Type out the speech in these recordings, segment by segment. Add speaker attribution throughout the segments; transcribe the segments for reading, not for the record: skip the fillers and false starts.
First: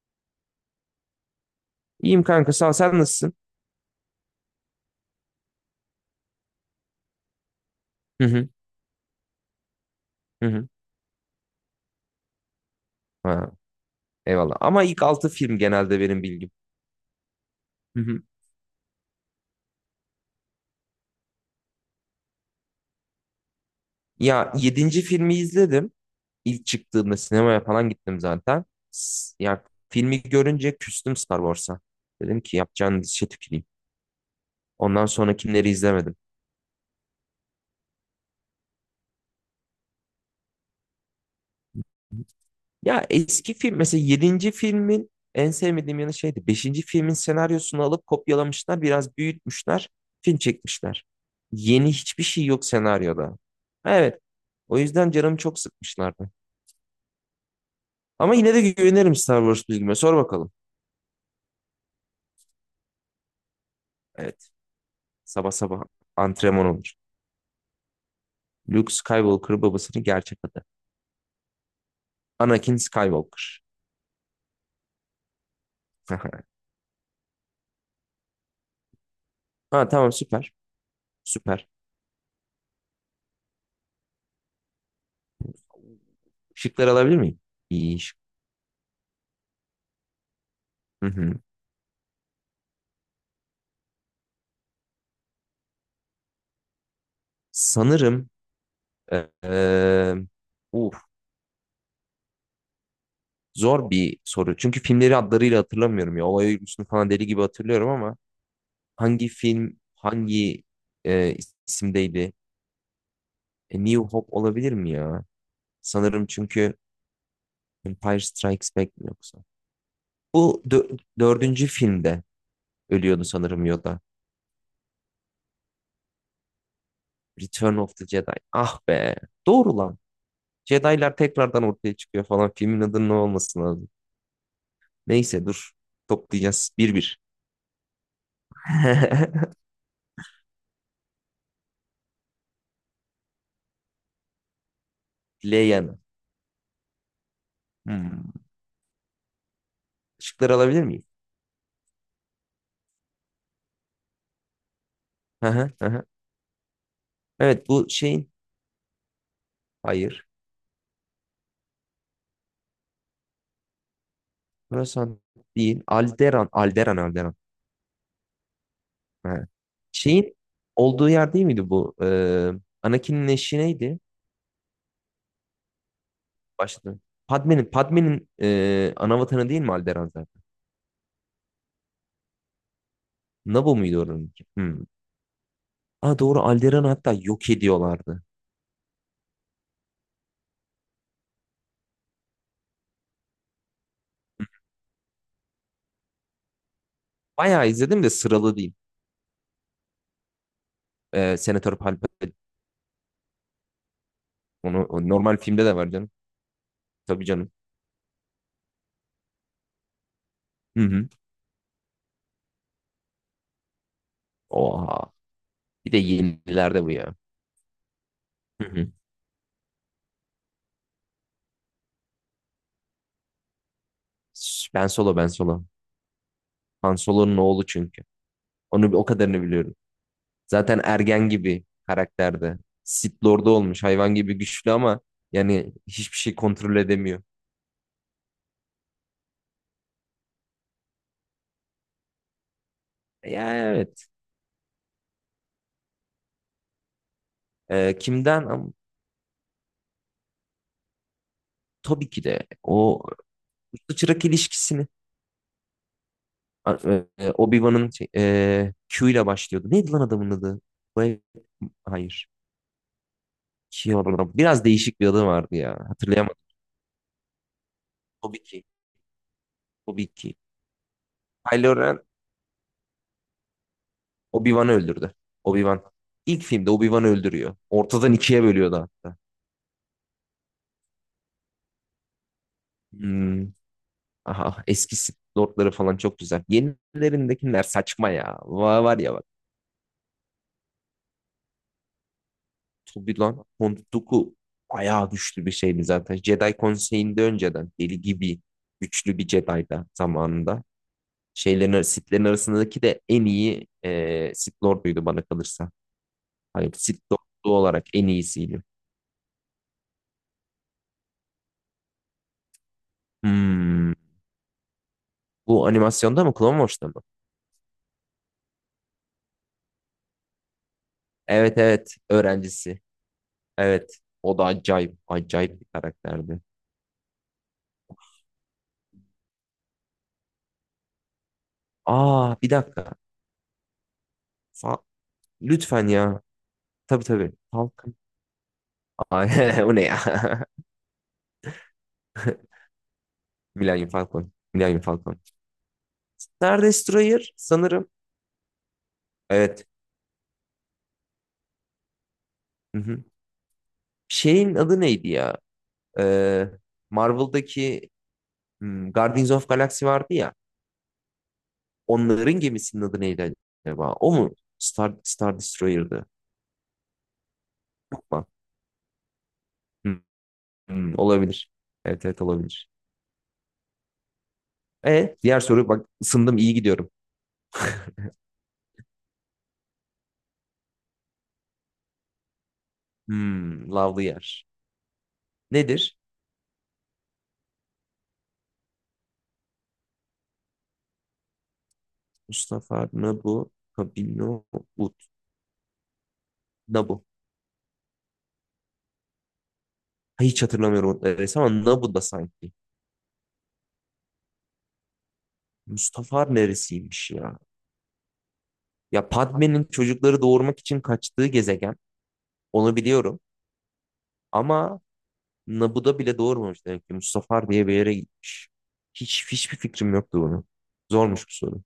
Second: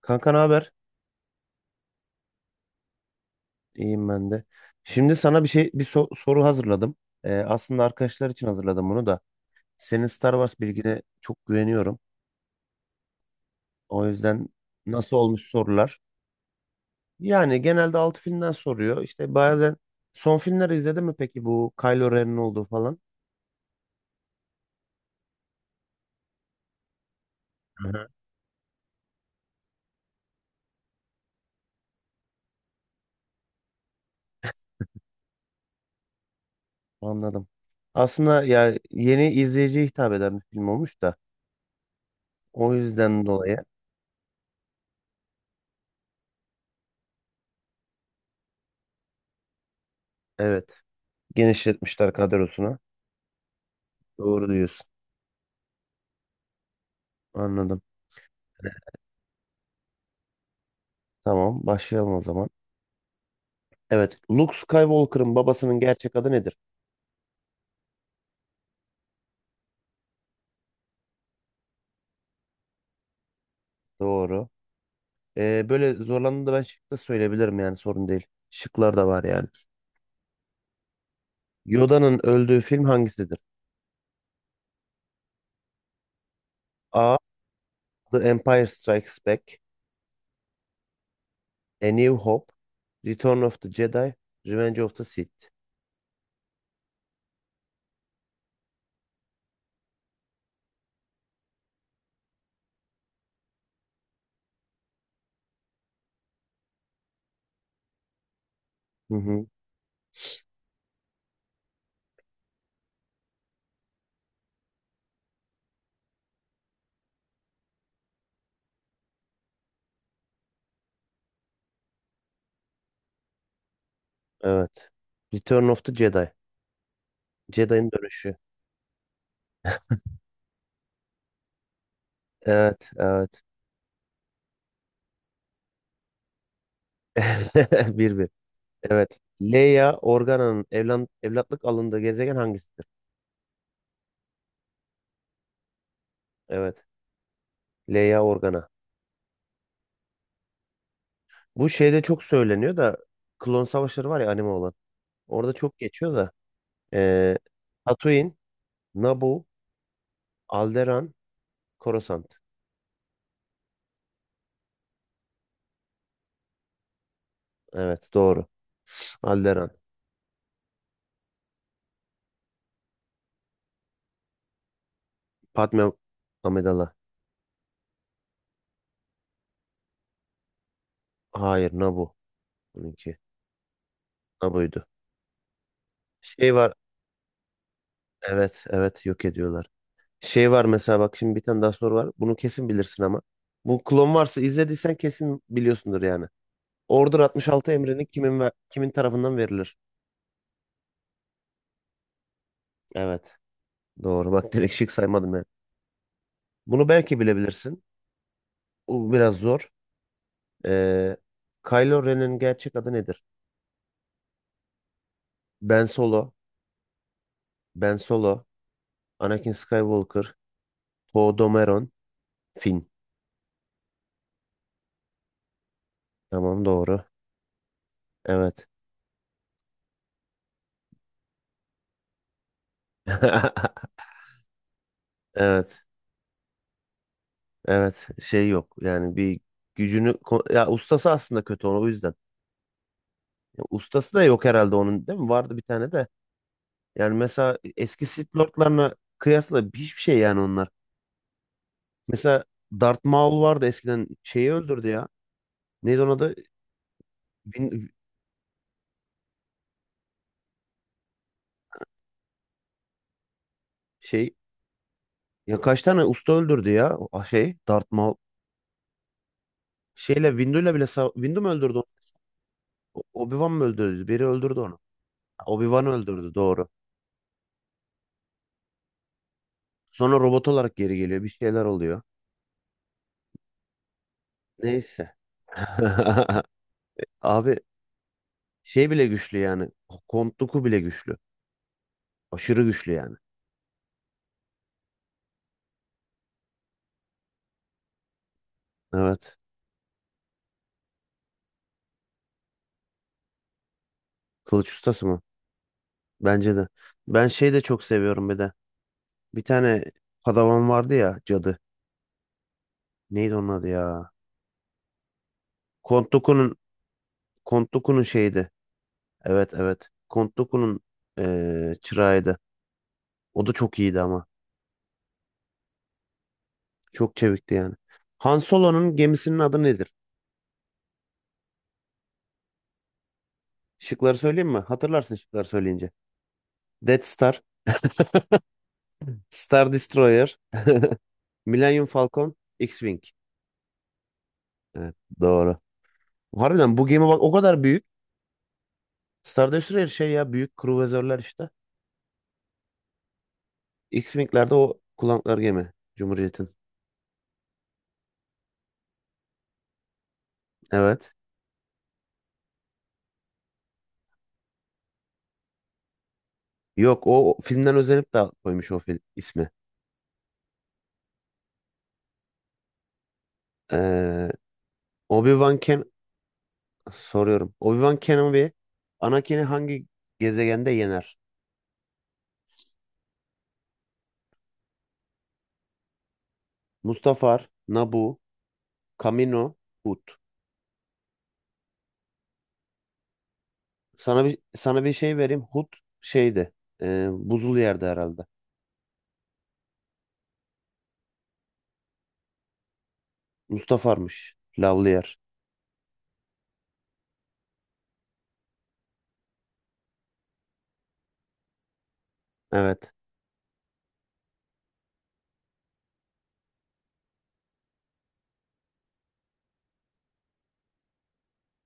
Speaker 1: Kanka ne haber?
Speaker 2: İyiyim kanka sağ ol. Sen nasılsın?
Speaker 1: İyiyim ben de. Şimdi sana bir şey bir so- soru hazırladım. Aslında
Speaker 2: Hı
Speaker 1: arkadaşlar için
Speaker 2: hı.
Speaker 1: hazırladım bunu da. Senin Star
Speaker 2: Hı
Speaker 1: Wars
Speaker 2: hı.
Speaker 1: bilgine çok güveniyorum.
Speaker 2: Ha,
Speaker 1: O yüzden
Speaker 2: eyvallah. Ama ilk
Speaker 1: nasıl
Speaker 2: 6
Speaker 1: olmuş
Speaker 2: film genelde
Speaker 1: sorular?
Speaker 2: benim bilgim.
Speaker 1: Yani genelde
Speaker 2: Hı
Speaker 1: 6
Speaker 2: hı.
Speaker 1: filmden soruyor. İşte bazen son filmleri izledin mi peki bu Kylo Ren'in olduğu falan?
Speaker 2: Ya yedinci filmi izledim. İlk çıktığımda sinemaya falan
Speaker 1: Aha.
Speaker 2: gittim zaten. Ya filmi görünce küstüm Star Wars'a. Dedim ki yapacağın dişe tüküreyim. Ondan sonrakileri izlemedim.
Speaker 1: Anladım. Aslında ya yeni izleyiciye hitap eden bir film olmuş da o
Speaker 2: Ya
Speaker 1: yüzden
Speaker 2: eski
Speaker 1: dolayı
Speaker 2: film mesela yedinci filmin en sevmediğim yanı şeydi. Beşinci filmin senaryosunu alıp kopyalamışlar, biraz büyütmüşler, film
Speaker 1: evet,
Speaker 2: çekmişler. Yeni
Speaker 1: genişletmişler
Speaker 2: hiçbir şey yok
Speaker 1: kadrosunu.
Speaker 2: senaryoda. Evet.
Speaker 1: Doğru
Speaker 2: O
Speaker 1: diyorsun.
Speaker 2: yüzden canım çok sıkmışlardı.
Speaker 1: Anladım.
Speaker 2: Ama yine de
Speaker 1: Evet,
Speaker 2: güvenirim Star Wars bilgime. Sor bakalım.
Speaker 1: tamam başlayalım o zaman. Evet.
Speaker 2: Evet.
Speaker 1: Luke Skywalker'ın
Speaker 2: Sabah
Speaker 1: babasının
Speaker 2: sabah
Speaker 1: gerçek adı nedir?
Speaker 2: antrenman olur. Luke Skywalker babasının gerçek adı. Anakin Skywalker.
Speaker 1: Doğru. Böyle zorlandığında ben şık da söyleyebilirim yani sorun değil. Şıklar da var yani.
Speaker 2: Ha, tamam, süper. Süper.
Speaker 1: Yoda'nın öldüğü film hangisidir?
Speaker 2: Şıkları alabilir
Speaker 1: A.
Speaker 2: miyim? İyi şık.
Speaker 1: The Empire Strikes Back.
Speaker 2: Hı hı.
Speaker 1: A New Hope. Return of the Jedi. Revenge of the Sith.
Speaker 2: Sanırım eee uf, zor bir soru. Çünkü filmleri adlarıyla hatırlamıyorum ya. Olay örgüsünü falan deli gibi hatırlıyorum ama
Speaker 1: Hı
Speaker 2: hangi
Speaker 1: hı.
Speaker 2: film hangi eee, isimdeydi? E, New Hope olabilir mi ya? Sanırım çünkü Empire Strikes Back mi yoksa? Bu dördüncü filmde ölüyordu sanırım Yoda.
Speaker 1: Evet. Return of the Jedi.
Speaker 2: Return
Speaker 1: Jedi'nin
Speaker 2: of the
Speaker 1: dönüşü.
Speaker 2: Jedi. Ah be. Doğru lan. Jedi'lar tekrardan ortaya çıkıyor falan. Filmin
Speaker 1: Evet,
Speaker 2: adının ne
Speaker 1: evet.
Speaker 2: olması lazım. Neyse dur. Toplayacağız. Bir bir.
Speaker 1: Bir bir. Evet. Leia Organa'nın evlatlık alındığı gezegen hangisidir?
Speaker 2: Leia'nın.
Speaker 1: Evet. Leia
Speaker 2: Hmm.
Speaker 1: Organa.
Speaker 2: Işıkları alabilir miyim?
Speaker 1: Bu şeyde çok söyleniyor da Klon Savaşları var ya, anime olan.
Speaker 2: Hı
Speaker 1: Orada
Speaker 2: hı,
Speaker 1: çok
Speaker 2: hı hı.
Speaker 1: geçiyor da. Ee,
Speaker 2: Evet, bu şeyin.
Speaker 1: Tatooine, Naboo,
Speaker 2: Hayır.
Speaker 1: Alderaan, Coruscant.
Speaker 2: Burası değil. Alderan. Alderan. Alderan.
Speaker 1: Evet, doğru.
Speaker 2: Ha.
Speaker 1: Alderaan.
Speaker 2: Şeyin olduğu yer değil miydi bu? Anakin'in eşi neydi?
Speaker 1: Padme Amidala.
Speaker 2: Başladı. Padme'nin ana değil mi Alderan zaten?
Speaker 1: Hayır, Naboo. Bununki.
Speaker 2: Naboo muydu oranınki?
Speaker 1: Naboo'ydu.
Speaker 2: Hmm. Aa, doğru
Speaker 1: Şey var.
Speaker 2: Alderan'ı hatta yok ediyorlardı.
Speaker 1: Evet evet, yok ediyorlar. Şey var mesela, bak şimdi bir tane daha soru var. Bunu kesin bilirsin ama. Bu klon varsa izlediysen kesin biliyorsundur yani. Order
Speaker 2: Bayağı
Speaker 1: 66
Speaker 2: izledim
Speaker 1: emrini
Speaker 2: de
Speaker 1: kimin ve
Speaker 2: sıralı değil.
Speaker 1: kimin tarafından verilir?
Speaker 2: E, Senatör Palpatine
Speaker 1: Evet. Doğru. Bak direkt
Speaker 2: onu
Speaker 1: şık
Speaker 2: o
Speaker 1: saymadım
Speaker 2: normal
Speaker 1: ya.
Speaker 2: filmde de var canım.
Speaker 1: Bunu belki
Speaker 2: Tabii canım.
Speaker 1: bilebilirsin. Bu biraz zor.
Speaker 2: Hı hı.
Speaker 1: Ee, Kylo Ren'in gerçek adı nedir?
Speaker 2: Oha.
Speaker 1: Ben
Speaker 2: Bir de
Speaker 1: Solo,
Speaker 2: yenilerde bu ya.
Speaker 1: Ben Solo,
Speaker 2: Hı hı.
Speaker 1: Anakin Skywalker, Poe Dameron, Finn.
Speaker 2: Ben Solo, Ben Solo.
Speaker 1: Tamam,
Speaker 2: Han
Speaker 1: doğru.
Speaker 2: Solo'nun oğlu çünkü.
Speaker 1: Evet.
Speaker 2: Onu o kadarını biliyorum. Zaten ergen gibi karakterde. Sith Lord'u olmuş hayvan gibi güçlü ama yani
Speaker 1: Evet.
Speaker 2: hiçbir şey kontrol edemiyor.
Speaker 1: Evet. Şey yok. Yani bir gücünü ko- ya ustası aslında kötü, onu o yüzden.
Speaker 2: Ya,
Speaker 1: Ya
Speaker 2: evet.
Speaker 1: ustası da yok herhalde onun, değil mi? Vardı bir tane de. Yani mesela
Speaker 2: Ee,
Speaker 1: eski Sith
Speaker 2: kimden?
Speaker 1: Lord'larına kıyasla hiçbir şey yani onlar.
Speaker 2: Tabii ki
Speaker 1: Mesela
Speaker 2: de o
Speaker 1: Darth Maul vardı
Speaker 2: usta
Speaker 1: eskiden,
Speaker 2: çırak
Speaker 1: şeyi
Speaker 2: ilişkisini
Speaker 1: öldürdü ya. Neydi onun adı?
Speaker 2: Obi-Wan'ın
Speaker 1: Bin,
Speaker 2: şey, Q ile başlıyordu. Neydi lan adamın adı? Bay- Hayır. Şey,
Speaker 1: şey.
Speaker 2: biraz değişik bir adı vardı
Speaker 1: Ya
Speaker 2: ya.
Speaker 1: kaç tane usta
Speaker 2: Hatırlayamadım.
Speaker 1: öldürdü ya o şey Darth Maul.
Speaker 2: Tabii ki. Tabii
Speaker 1: Şeyle
Speaker 2: ki.
Speaker 1: Windu'yla bile sav- Windu mu
Speaker 2: Kylo
Speaker 1: öldürdü onu?
Speaker 2: Ren
Speaker 1: Obi-Wan mı öldürdü? Biri öldürdü
Speaker 2: Obi-Wan'ı
Speaker 1: onu.
Speaker 2: öldürdü.
Speaker 1: Ha,
Speaker 2: Obi-Wan.
Speaker 1: Obi-Wan öldürdü,
Speaker 2: İlk
Speaker 1: doğru.
Speaker 2: filmde Obi-Wan'ı öldürüyor. Ortadan ikiye bölüyordu hatta.
Speaker 1: Sonra robot olarak geri geliyor. Bir şeyler oluyor.
Speaker 2: Hmm. Aha, eski
Speaker 1: Neyse.
Speaker 2: Sith Lord'ları falan çok güzel.
Speaker 1: Abi
Speaker 2: Yenilerindekiler saçma ya. Var,
Speaker 1: şey
Speaker 2: var
Speaker 1: bile
Speaker 2: ya.
Speaker 1: güçlü yani. Count Dooku bile güçlü. Aşırı güçlü yani.
Speaker 2: Tabii lan. Hondoku bayağı güçlü bir şeydi zaten. Jedi Konseyi'nde önceden deli gibi güçlü bir
Speaker 1: Evet.
Speaker 2: Jedi'da zamanında. Şeylerin, Sith'lerin arasındaki de en iyi Sith
Speaker 1: Kılıç
Speaker 2: Lord'uydu
Speaker 1: ustası mı?
Speaker 2: bana kalırsa.
Speaker 1: Bence de.
Speaker 2: Hayır, Sith
Speaker 1: Ben
Speaker 2: Lord'u
Speaker 1: şey de çok
Speaker 2: olarak en
Speaker 1: seviyorum bir de.
Speaker 2: iyisiydi.
Speaker 1: Bir tane padavan vardı ya, cadı. Neydi onun adı
Speaker 2: Hmm.
Speaker 1: ya?
Speaker 2: Bu
Speaker 1: Count
Speaker 2: animasyonda mı?
Speaker 1: Dooku'nun
Speaker 2: Clone Wars'ta mı?
Speaker 1: Count Dooku'nun şeydi. Evet, evet. Count Dooku'nun
Speaker 2: Evet, evet.
Speaker 1: çırağıydı.
Speaker 2: Öğrencisi.
Speaker 1: O da çok
Speaker 2: Evet.
Speaker 1: iyiydi ama.
Speaker 2: O da acayip. Acayip bir karakterdi.
Speaker 1: Çok çevikti yani. Han Solo'nun gemisinin adı nedir?
Speaker 2: Aa, bir dakika.
Speaker 1: Şıkları söyleyeyim mi?
Speaker 2: Fa-
Speaker 1: Hatırlarsın şıkları
Speaker 2: Lütfen
Speaker 1: söyleyince.
Speaker 2: ya. Tabii,
Speaker 1: Death
Speaker 2: tabii.
Speaker 1: Star,
Speaker 2: Falcon. Ay,
Speaker 1: Star
Speaker 2: o ne ya?
Speaker 1: Destroyer, Millennium Falcon, X-Wing.
Speaker 2: Millennium Falcon. Millennium
Speaker 1: Evet,
Speaker 2: Falcon.
Speaker 1: doğru.
Speaker 2: Star
Speaker 1: Harbiden bu gemi bak o
Speaker 2: Destroyer
Speaker 1: kadar büyük.
Speaker 2: sanırım.
Speaker 1: Star
Speaker 2: Evet.
Speaker 1: Destroyer şey ya, büyük kruvazörler işte.
Speaker 2: Hı hı.
Speaker 1: X-Wing'lerde
Speaker 2: Şeyin
Speaker 1: o
Speaker 2: adı neydi ya?
Speaker 1: kullandıkları gemi.
Speaker 2: Ee,
Speaker 1: Cumhuriyet'in.
Speaker 2: Marvel'daki Guardians of Galaxy vardı ya.
Speaker 1: Evet.
Speaker 2: Onların gemisinin adı neydi acaba? O mu? Star Destroyer'dı.
Speaker 1: Yok, o filmden özenip de
Speaker 2: Bak.
Speaker 1: koymuş o film ismi.
Speaker 2: Hı, hı, olabilir. Evet, evet, olabilir.
Speaker 1: Eee
Speaker 2: E, diğer
Speaker 1: Obi-Wan
Speaker 2: soru
Speaker 1: Ken
Speaker 2: bak, ısındım, iyi gidiyorum.
Speaker 1: Soruyorum. Obi-Wan Kenobi Anakin'i hangi gezegende yener?
Speaker 2: Lavlı yer. Nedir?
Speaker 1: Mustafar, Naboo, Kamino, Hut.
Speaker 2: Mustafa Nabu Kabino
Speaker 1: Sana bir
Speaker 2: Ut.
Speaker 1: şey vereyim. Hut şeydi.
Speaker 2: Nabu.
Speaker 1: E, buzul yerde herhalde.
Speaker 2: Hiç hatırlamıyorum o resim ama Nabu da sanki.
Speaker 1: Mustafar'mış. Lavlı yer.
Speaker 2: Mustafar neresiymiş ya? Ya Padme'nin çocukları doğurmak için kaçtığı gezegen. Onu
Speaker 1: Evet.
Speaker 2: biliyorum. Ama Naboo'da bile doğurmamış demek ki. Mustafar diye bir yere gitmiş. Hiç hiçbir fikrim yoktu bunu. Zormuş bu soru.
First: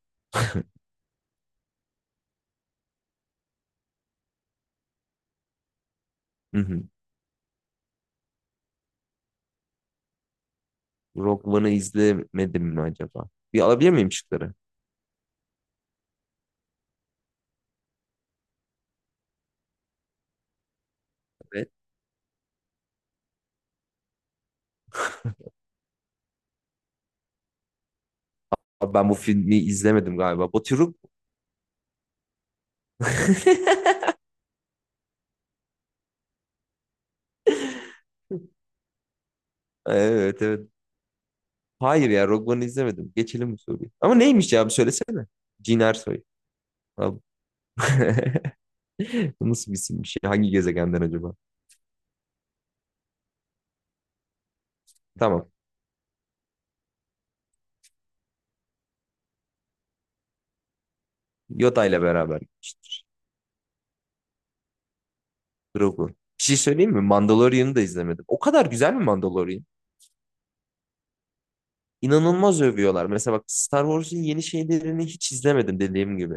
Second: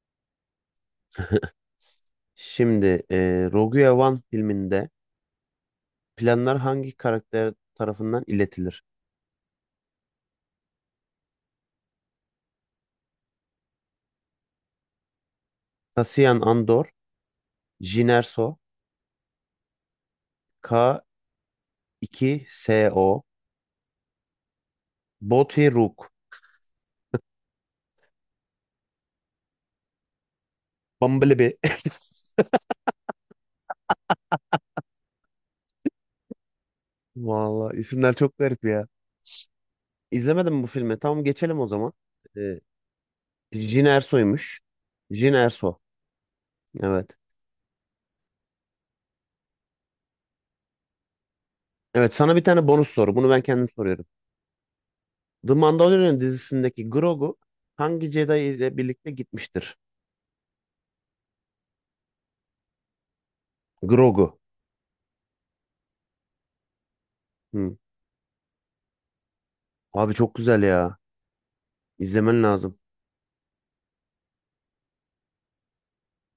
Speaker 1: Şimdi Rogue One filminde planlar
Speaker 2: Hı hı.
Speaker 1: hangi karakter tarafından iletilir?
Speaker 2: Rogue One'ı izlemedim mi acaba? Bir alabilir miyim şıkları?
Speaker 1: Cassian Andor, Jyn Erso,
Speaker 2: Evet.
Speaker 1: K2SO, Bothy Rook,
Speaker 2: Abi ben bu filmi izlemedim galiba. Baturuk.
Speaker 1: Bumblebee. Vallahi isimler çok garip ya.
Speaker 2: Evet,
Speaker 1: İzlemedim
Speaker 2: evet.
Speaker 1: bu filmi. Tamam geçelim o zaman.
Speaker 2: Hayır ya, Rogue
Speaker 1: Ee,
Speaker 2: One'ı izlemedim. Geçelim bu
Speaker 1: Jin
Speaker 2: soruyu. Ama neymiş
Speaker 1: Erso'ymuş.
Speaker 2: ya, bir söylesene.
Speaker 1: Jin Erso.
Speaker 2: Cin Ersoy.
Speaker 1: Evet.
Speaker 2: Abi. Bu nasıl bir isim bir şey? Hangi gezegenden acaba?
Speaker 1: Evet, sana bir tane bonus soru. Bunu ben kendim soruyorum.
Speaker 2: Tamam.
Speaker 1: The Mandalorian dizisindeki Grogu hangi Jedi ile birlikte gitmiştir?
Speaker 2: Yoda ile beraber gitmiştir.
Speaker 1: Grogu.
Speaker 2: Grogu. Bir şey söyleyeyim mi? Mandalorian'ı
Speaker 1: Hı.
Speaker 2: da izlemedim. O kadar güzel mi Mandalorian?
Speaker 1: Abi çok güzel ya. İzlemen
Speaker 2: İnanılmaz
Speaker 1: lazım.
Speaker 2: övüyorlar. Mesela bak, Star Wars'un yeni şeylerini hiç izlemedim dediğim gibi.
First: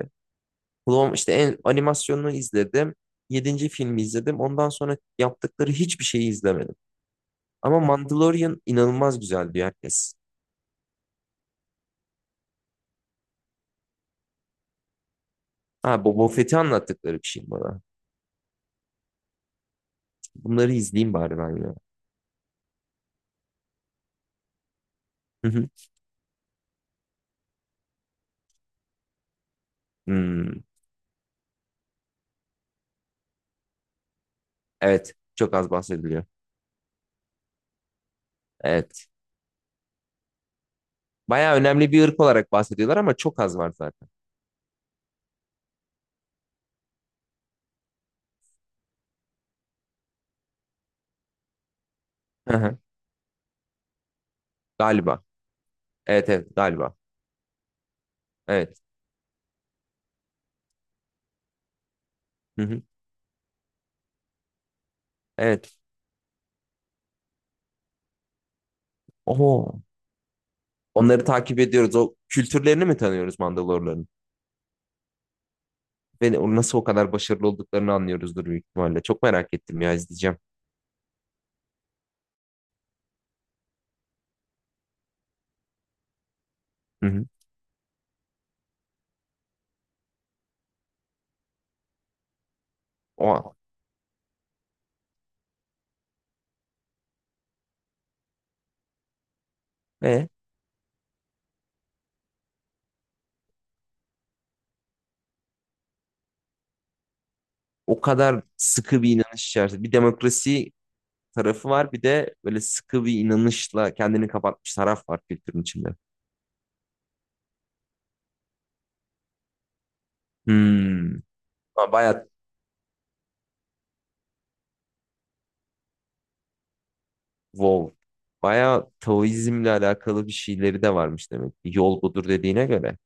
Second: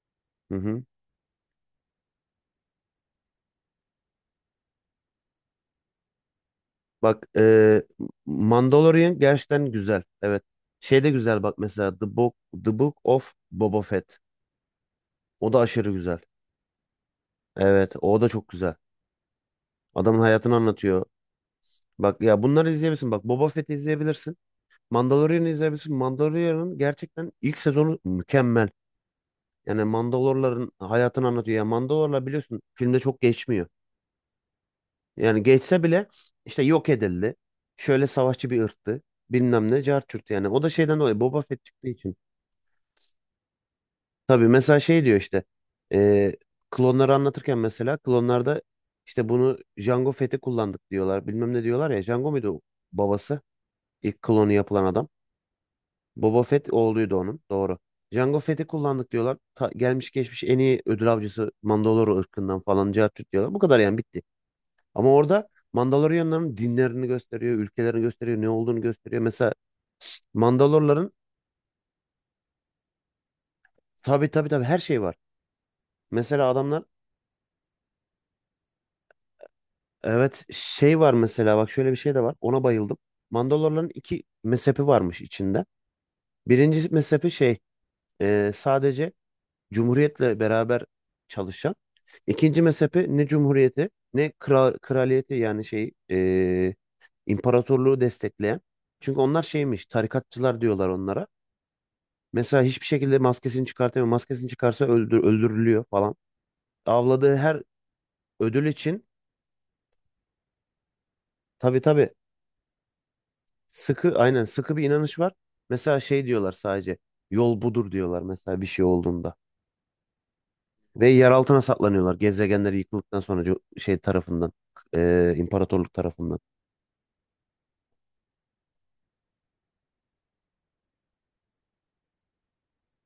Speaker 1: Hı hı.
Speaker 2: Clone- işte animasyonunu izledim. Yedinci filmi izledim. Ondan sonra yaptıkları hiçbir şeyi izlemedim.
Speaker 1: Bak,
Speaker 2: Ama Mandalorian
Speaker 1: Mandalorian
Speaker 2: inanılmaz güzel diyor
Speaker 1: gerçekten güzel.
Speaker 2: herkes.
Speaker 1: Evet. Şey de güzel bak mesela The Book of Boba Fett. O da aşırı
Speaker 2: Ha,
Speaker 1: güzel.
Speaker 2: Boba Fett'i anlattıkları bir şey bana.
Speaker 1: Evet, o da çok güzel. Adamın hayatını
Speaker 2: Bunları
Speaker 1: anlatıyor.
Speaker 2: izleyeyim bari ben ya.
Speaker 1: Bak ya, bunları izleyebilirsin. Bak, Boba Fett'i izleyebilirsin.
Speaker 2: Hı
Speaker 1: Mandalorian'ı
Speaker 2: hı.
Speaker 1: izleyebilirsin. Mandalorian'ın gerçekten ilk sezonu mükemmel. Yani
Speaker 2: Hmm,
Speaker 1: Mandalorların hayatını anlatıyor. Ya Mandalorlar biliyorsun filmde çok geçmiyor.
Speaker 2: evet.
Speaker 1: Yani
Speaker 2: Çok az
Speaker 1: geçse bile
Speaker 2: bahsediliyor.
Speaker 1: işte yok edildi. Şöyle savaşçı bir ırktı.
Speaker 2: Evet.
Speaker 1: Bilmem ne cart curt yani. O da şeyden dolayı Boba
Speaker 2: Bayağı
Speaker 1: Fett çıktığı
Speaker 2: önemli bir
Speaker 1: için.
Speaker 2: ırk olarak bahsediyorlar ama çok az var zaten.
Speaker 1: Tabii mesela şey diyor işte. e, Klonları anlatırken mesela klonlarda işte bunu Jango Fett'i kullandık diyorlar. Bilmem ne diyorlar ya. Jango muydu
Speaker 2: Hı
Speaker 1: o
Speaker 2: hı.
Speaker 1: babası? İlk klonu yapılan adam.
Speaker 2: Galiba. Evet,
Speaker 1: Boba
Speaker 2: evet,
Speaker 1: Fett
Speaker 2: galiba.
Speaker 1: oğluydu onun. Doğru. Jango Fett'i
Speaker 2: Evet.
Speaker 1: kullandık diyorlar. Gelmiş geçmiş en iyi ödül avcısı Mandalore ırkından
Speaker 2: Hı hı.
Speaker 1: falan cart diyorlar. Bu kadar yani, bitti. Ama orada
Speaker 2: Evet.
Speaker 1: Mandalorianların dinlerini gösteriyor, ülkelerini gösteriyor, ne olduğunu gösteriyor. Mesela
Speaker 2: Oho.
Speaker 1: Mandalorların
Speaker 2: Onları takip ediyoruz. O kültürlerini mi tanıyoruz Mandalorların?
Speaker 1: tabii tabii tabii her şey var.
Speaker 2: Ve
Speaker 1: Mesela
Speaker 2: nasıl o
Speaker 1: adamlar
Speaker 2: kadar başarılı olduklarını anlıyoruzdur büyük ihtimalle. Çok merak ettim ya, izleyeceğim.
Speaker 1: evet, şey var mesela bak, şöyle bir şey de var. Ona bayıldım. Mandalorların 2 mezhepi varmış içinde. Birincisi
Speaker 2: Hı hı.
Speaker 1: mezhepi şey, sadece Cumhuriyetle beraber çalışan. İkinci mezhepe ne
Speaker 2: O.
Speaker 1: cumhuriyeti ne kral, kraliyeti yani şey, imparatorluğu destekleyen. Çünkü onlar şeymiş,
Speaker 2: Ve
Speaker 1: tarikatçılar diyorlar onlara. Mesela hiçbir şekilde maskesini çıkartamıyor. Maskesini çıkarsa öldürülüyor falan. Avladığı her
Speaker 2: o kadar
Speaker 1: ödül
Speaker 2: sıkı
Speaker 1: için
Speaker 2: bir inanış içerisinde. Bir demokrasi tarafı
Speaker 1: tabii
Speaker 2: var. Bir
Speaker 1: tabii
Speaker 2: de böyle sıkı bir inanışla
Speaker 1: sıkı,
Speaker 2: kendini
Speaker 1: aynen
Speaker 2: kapatmış
Speaker 1: sıkı bir
Speaker 2: taraf
Speaker 1: inanış
Speaker 2: var
Speaker 1: var.
Speaker 2: kültürün içinde.
Speaker 1: Mesela şey diyorlar, sadece yol budur diyorlar mesela bir şey olduğunda. Ve
Speaker 2: Hmm.
Speaker 1: yer altına
Speaker 2: Ama
Speaker 1: saklanıyorlar,
Speaker 2: Bayağı
Speaker 1: gezegenleri yıkıldıktan sonra şey tarafından, imparatorluk tarafından.
Speaker 2: Wow. Bayağı Taoizmle alakalı bir şeyleri de varmış demek ki. Yol budur dediğine göre.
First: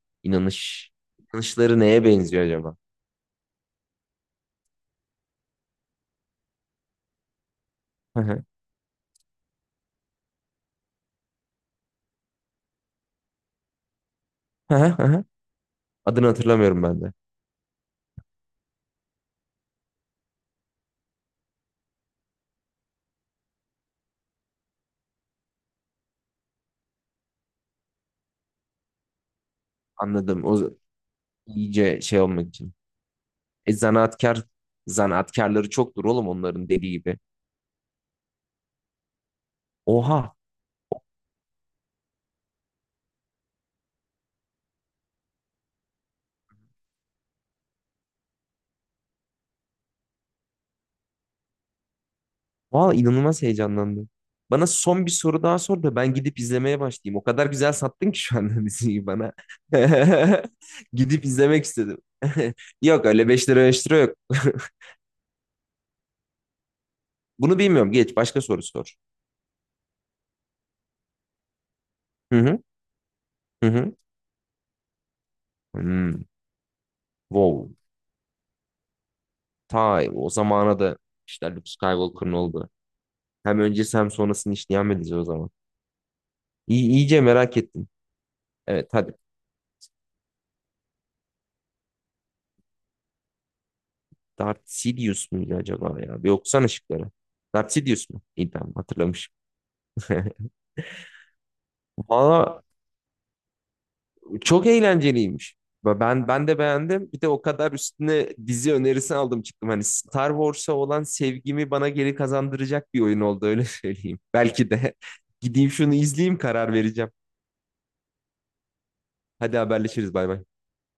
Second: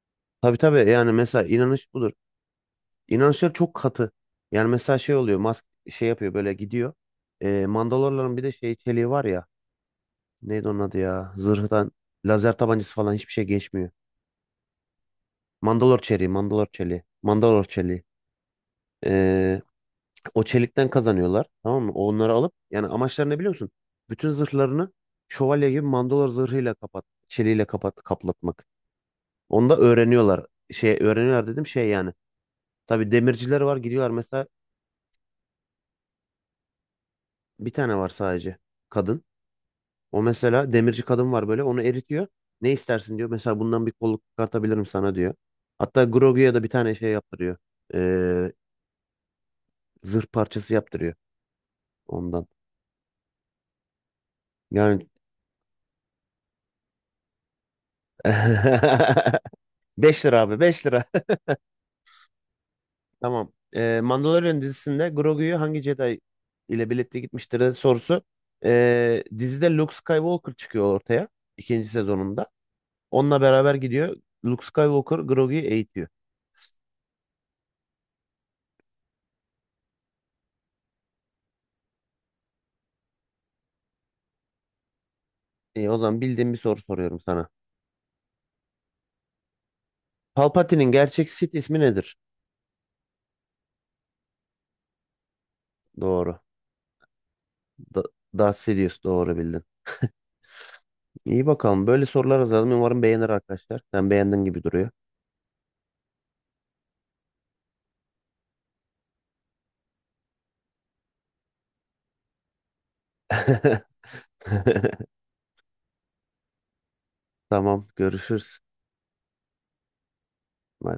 Speaker 1: Tabii tabii,
Speaker 2: İnanış.
Speaker 1: yani mesela
Speaker 2: İnanışları
Speaker 1: inanış
Speaker 2: neye
Speaker 1: budur.
Speaker 2: benziyor acaba?
Speaker 1: İnanışlar çok katı. Yani mesela şey oluyor, Musk şey yapıyor, böyle gidiyor.
Speaker 2: Hı
Speaker 1: Mandalorların bir
Speaker 2: hı.
Speaker 1: de şey çeliği var ya. Neydi onun adı ya? Zırhtan lazer tabancası falan hiçbir şey geçmiyor.
Speaker 2: Hı hı hı hı.
Speaker 1: Mandalor
Speaker 2: Adını
Speaker 1: çeliği, Mandalor
Speaker 2: hatırlamıyorum ben
Speaker 1: çeliği,
Speaker 2: de.
Speaker 1: Mandalor çeliği. Ee, O çelikten kazanıyorlar, tamam mı? Onları alıp, yani amaçları ne biliyor musun? Bütün zırhlarını şövalye gibi Mandalor zırhıyla çeliğiyle kapat, kaplatmak. Onu da
Speaker 2: Anladım.
Speaker 1: öğreniyorlar.
Speaker 2: O z-
Speaker 1: Şey öğreniyorlar dedim, şey
Speaker 2: iyice
Speaker 1: yani.
Speaker 2: şey olmak için.
Speaker 1: Tabii demirciler
Speaker 2: E
Speaker 1: var, gidiyorlar
Speaker 2: zanaatkar,
Speaker 1: mesela.
Speaker 2: zanaatkarları çoktur oğlum onların dediği gibi.
Speaker 1: Bir tane var sadece. Kadın. O
Speaker 2: Oha.
Speaker 1: mesela demirci kadın var böyle. Onu eritiyor. Ne istersin diyor. Mesela bundan bir kolluk çıkartabilirim sana diyor. Hatta Grogu'ya da bir tane şey yaptırıyor. Ee, Zırh parçası yaptırıyor ondan.
Speaker 2: Valla inanılmaz heyecanlandım. Bana son
Speaker 1: Yani
Speaker 2: bir soru daha sor da ben gidip izlemeye başlayayım. O kadar güzel sattın ki şu anda diziyi bana.
Speaker 1: 5 lira abi, 5 lira.
Speaker 2: Gidip izlemek istedim. Yok öyle, 5
Speaker 1: Tamam.
Speaker 2: lira 5 lira yok.
Speaker 1: Mandalorian dizisinde Grogu'yu hangi Jedi ile birlikte
Speaker 2: Bunu
Speaker 1: gitmiştir
Speaker 2: bilmiyorum. Geç
Speaker 1: sorusu.
Speaker 2: başka soru sor.
Speaker 1: Dizide Luke Skywalker çıkıyor ortaya. İkinci
Speaker 2: Hı
Speaker 1: sezonunda.
Speaker 2: hı.
Speaker 1: Onunla
Speaker 2: Hı
Speaker 1: beraber
Speaker 2: hı.
Speaker 1: gidiyor. Luke Skywalker Grogu'yu eğitiyor.
Speaker 2: Hmm. Wow. Ta o zamana da işte Luke Skywalker'ın oldu. Hem öncesi hem sonrasını işleyen bir dizi o zaman.
Speaker 1: İyi, o zaman bildiğim bir soru
Speaker 2: İyi,
Speaker 1: soruyorum
Speaker 2: iyice
Speaker 1: sana.
Speaker 2: merak ettim. Evet, hadi.
Speaker 1: Palpatine'in gerçek Sith ismi nedir?
Speaker 2: Darth Sidious muydu acaba ya? Bir
Speaker 1: Doğru.
Speaker 2: okusana şıkları. Darth
Speaker 1: Da
Speaker 2: Sidious mu? İyi,
Speaker 1: Darth
Speaker 2: tamam,
Speaker 1: Sidious,
Speaker 2: hatırlamışım.
Speaker 1: doğru bildin. İyi bakalım. Böyle sorular
Speaker 2: Valla
Speaker 1: hazırladım. Umarım beğenir arkadaşlar. Sen beğendin gibi
Speaker 2: çok
Speaker 1: duruyor.
Speaker 2: eğlenceliymiş. Ve ben de beğendim. Bir de o kadar üstüne dizi önerisi aldım çıktım. Hani Star Wars'a olan sevgimi bana geri kazandıracak bir oyun oldu öyle söyleyeyim. Belki de gideyim şunu izleyeyim karar vereceğim.
Speaker 1: Tamam, görüşürüz.
Speaker 2: Hadi haberleşiriz, bay bay.
Speaker 1: Bye.